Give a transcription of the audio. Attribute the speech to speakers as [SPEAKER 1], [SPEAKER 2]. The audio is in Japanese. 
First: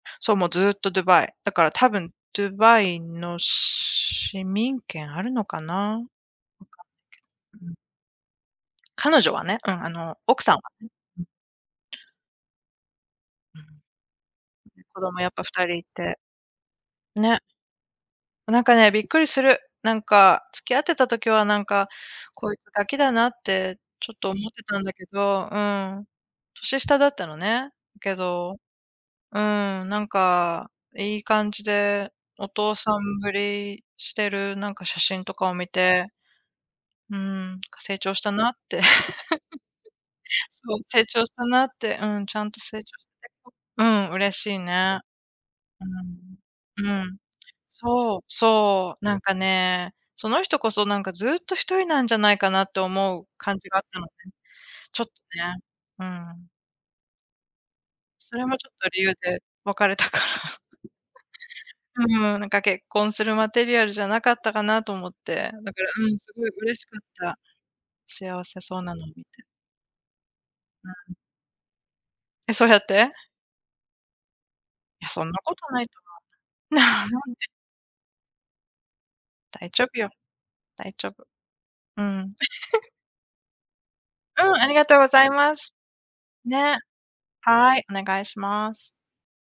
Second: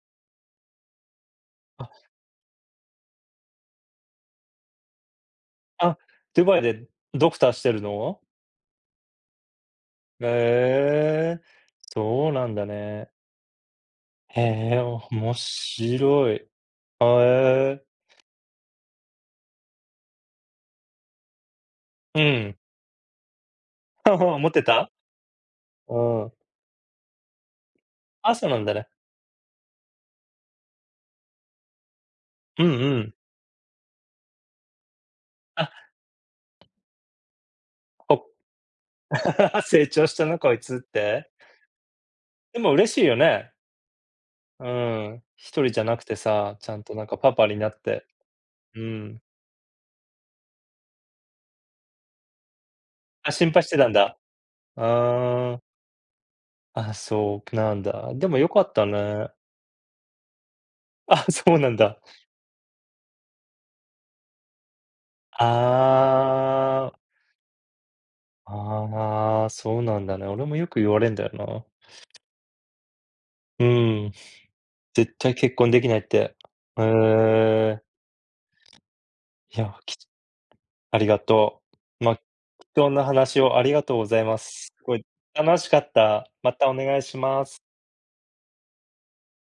[SPEAKER 1] そう、もうずっとドゥバイ。だから多
[SPEAKER 2] あ。
[SPEAKER 1] 分ドゥバイの市民権あるのかな。わか
[SPEAKER 2] あ、
[SPEAKER 1] んな
[SPEAKER 2] ドゥバイ
[SPEAKER 1] い
[SPEAKER 2] でドクターし
[SPEAKER 1] けど、
[SPEAKER 2] て
[SPEAKER 1] うん。
[SPEAKER 2] るの？
[SPEAKER 1] 彼女はね、うん、あの
[SPEAKER 2] へ
[SPEAKER 1] 奥さんはね。うん。
[SPEAKER 2] え、そうなんだね。
[SPEAKER 1] うん。
[SPEAKER 2] へえ、
[SPEAKER 1] 子供やっ
[SPEAKER 2] 面
[SPEAKER 1] ぱ2人いて、
[SPEAKER 2] 白い。は、
[SPEAKER 1] ね。
[SPEAKER 2] へえ。
[SPEAKER 1] なんかね、びっくりする。なんか、付き合ってた時は、なんか、
[SPEAKER 2] う
[SPEAKER 1] こ
[SPEAKER 2] ん。
[SPEAKER 1] いつガキだなって、ちょっと 思
[SPEAKER 2] 思
[SPEAKER 1] っ
[SPEAKER 2] って
[SPEAKER 1] てたん
[SPEAKER 2] た？
[SPEAKER 1] だけど、う
[SPEAKER 2] う
[SPEAKER 1] ーん。
[SPEAKER 2] ん。
[SPEAKER 1] 年下だったのね。だけ
[SPEAKER 2] あ、そな
[SPEAKER 1] ど
[SPEAKER 2] んだね。
[SPEAKER 1] うーん、なんか、いい感じでお
[SPEAKER 2] うん
[SPEAKER 1] 父さ
[SPEAKER 2] うん。
[SPEAKER 1] んぶりしてる、なんか、写真とかを見
[SPEAKER 2] あ。
[SPEAKER 1] て、うーん、か、成長し
[SPEAKER 2] お、
[SPEAKER 1] たなって。
[SPEAKER 2] 成長したな こい
[SPEAKER 1] そ
[SPEAKER 2] つ
[SPEAKER 1] う、
[SPEAKER 2] っ
[SPEAKER 1] 成長
[SPEAKER 2] て。
[SPEAKER 1] したなって、うん、ちゃん
[SPEAKER 2] で
[SPEAKER 1] と
[SPEAKER 2] も
[SPEAKER 1] 成長
[SPEAKER 2] 嬉しい
[SPEAKER 1] して
[SPEAKER 2] よね。
[SPEAKER 1] うん、嬉しい
[SPEAKER 2] う
[SPEAKER 1] ね。
[SPEAKER 2] ん、一人じゃなくてさ、ちゃ
[SPEAKER 1] う
[SPEAKER 2] ん
[SPEAKER 1] ん。
[SPEAKER 2] と、な
[SPEAKER 1] う
[SPEAKER 2] んか、
[SPEAKER 1] ん。
[SPEAKER 2] パパになって。
[SPEAKER 1] そう、
[SPEAKER 2] う
[SPEAKER 1] そ
[SPEAKER 2] ー
[SPEAKER 1] う、なん
[SPEAKER 2] ん。
[SPEAKER 1] かね、その人こそなんかずっと一人なんじゃないかなと思う
[SPEAKER 2] あ、心
[SPEAKER 1] 感
[SPEAKER 2] 配
[SPEAKER 1] じ
[SPEAKER 2] して
[SPEAKER 1] があっ
[SPEAKER 2] たん
[SPEAKER 1] たので。
[SPEAKER 2] だ。
[SPEAKER 1] ちょっと
[SPEAKER 2] あ
[SPEAKER 1] ね、
[SPEAKER 2] あ。
[SPEAKER 1] うん。
[SPEAKER 2] あ、そうなんだ。で
[SPEAKER 1] そ
[SPEAKER 2] も
[SPEAKER 1] れ
[SPEAKER 2] 良
[SPEAKER 1] も
[SPEAKER 2] か
[SPEAKER 1] ちょ
[SPEAKER 2] っ
[SPEAKER 1] っ
[SPEAKER 2] た
[SPEAKER 1] と理由
[SPEAKER 2] ね。
[SPEAKER 1] で別れたから。
[SPEAKER 2] あ、そうなんだ。
[SPEAKER 1] うん、なんか結婚するマテリアルじゃなかったかなと思って。だから、うん、すごい嬉し
[SPEAKER 2] ああ。
[SPEAKER 1] かった。幸せそうなの見て。
[SPEAKER 2] ああ、そうなんだね。俺もよく言
[SPEAKER 1] う
[SPEAKER 2] われ
[SPEAKER 1] ん。
[SPEAKER 2] んだよな。
[SPEAKER 1] え、そうやって？
[SPEAKER 2] うん。
[SPEAKER 1] いや、
[SPEAKER 2] 絶
[SPEAKER 1] そん
[SPEAKER 2] 対
[SPEAKER 1] な
[SPEAKER 2] 結
[SPEAKER 1] こと
[SPEAKER 2] 婚で
[SPEAKER 1] な
[SPEAKER 2] き
[SPEAKER 1] い
[SPEAKER 2] ない
[SPEAKER 1] と
[SPEAKER 2] っ
[SPEAKER 1] 思
[SPEAKER 2] て。
[SPEAKER 1] う。
[SPEAKER 2] へ
[SPEAKER 1] なんで。
[SPEAKER 2] え。い
[SPEAKER 1] 大
[SPEAKER 2] や、
[SPEAKER 1] 丈
[SPEAKER 2] き
[SPEAKER 1] 夫
[SPEAKER 2] ちょ
[SPEAKER 1] よ。大
[SPEAKER 2] あり
[SPEAKER 1] 丈
[SPEAKER 2] が
[SPEAKER 1] 夫。
[SPEAKER 2] と
[SPEAKER 1] う
[SPEAKER 2] う。まあ、
[SPEAKER 1] ん。
[SPEAKER 2] 貴重な話をありがとうございま
[SPEAKER 1] うん、あり
[SPEAKER 2] す。す
[SPEAKER 1] がと
[SPEAKER 2] ご
[SPEAKER 1] う
[SPEAKER 2] い
[SPEAKER 1] ございま
[SPEAKER 2] 楽し
[SPEAKER 1] す。
[SPEAKER 2] かった。またお
[SPEAKER 1] ね。
[SPEAKER 2] 願いします。
[SPEAKER 1] はい、お願いします。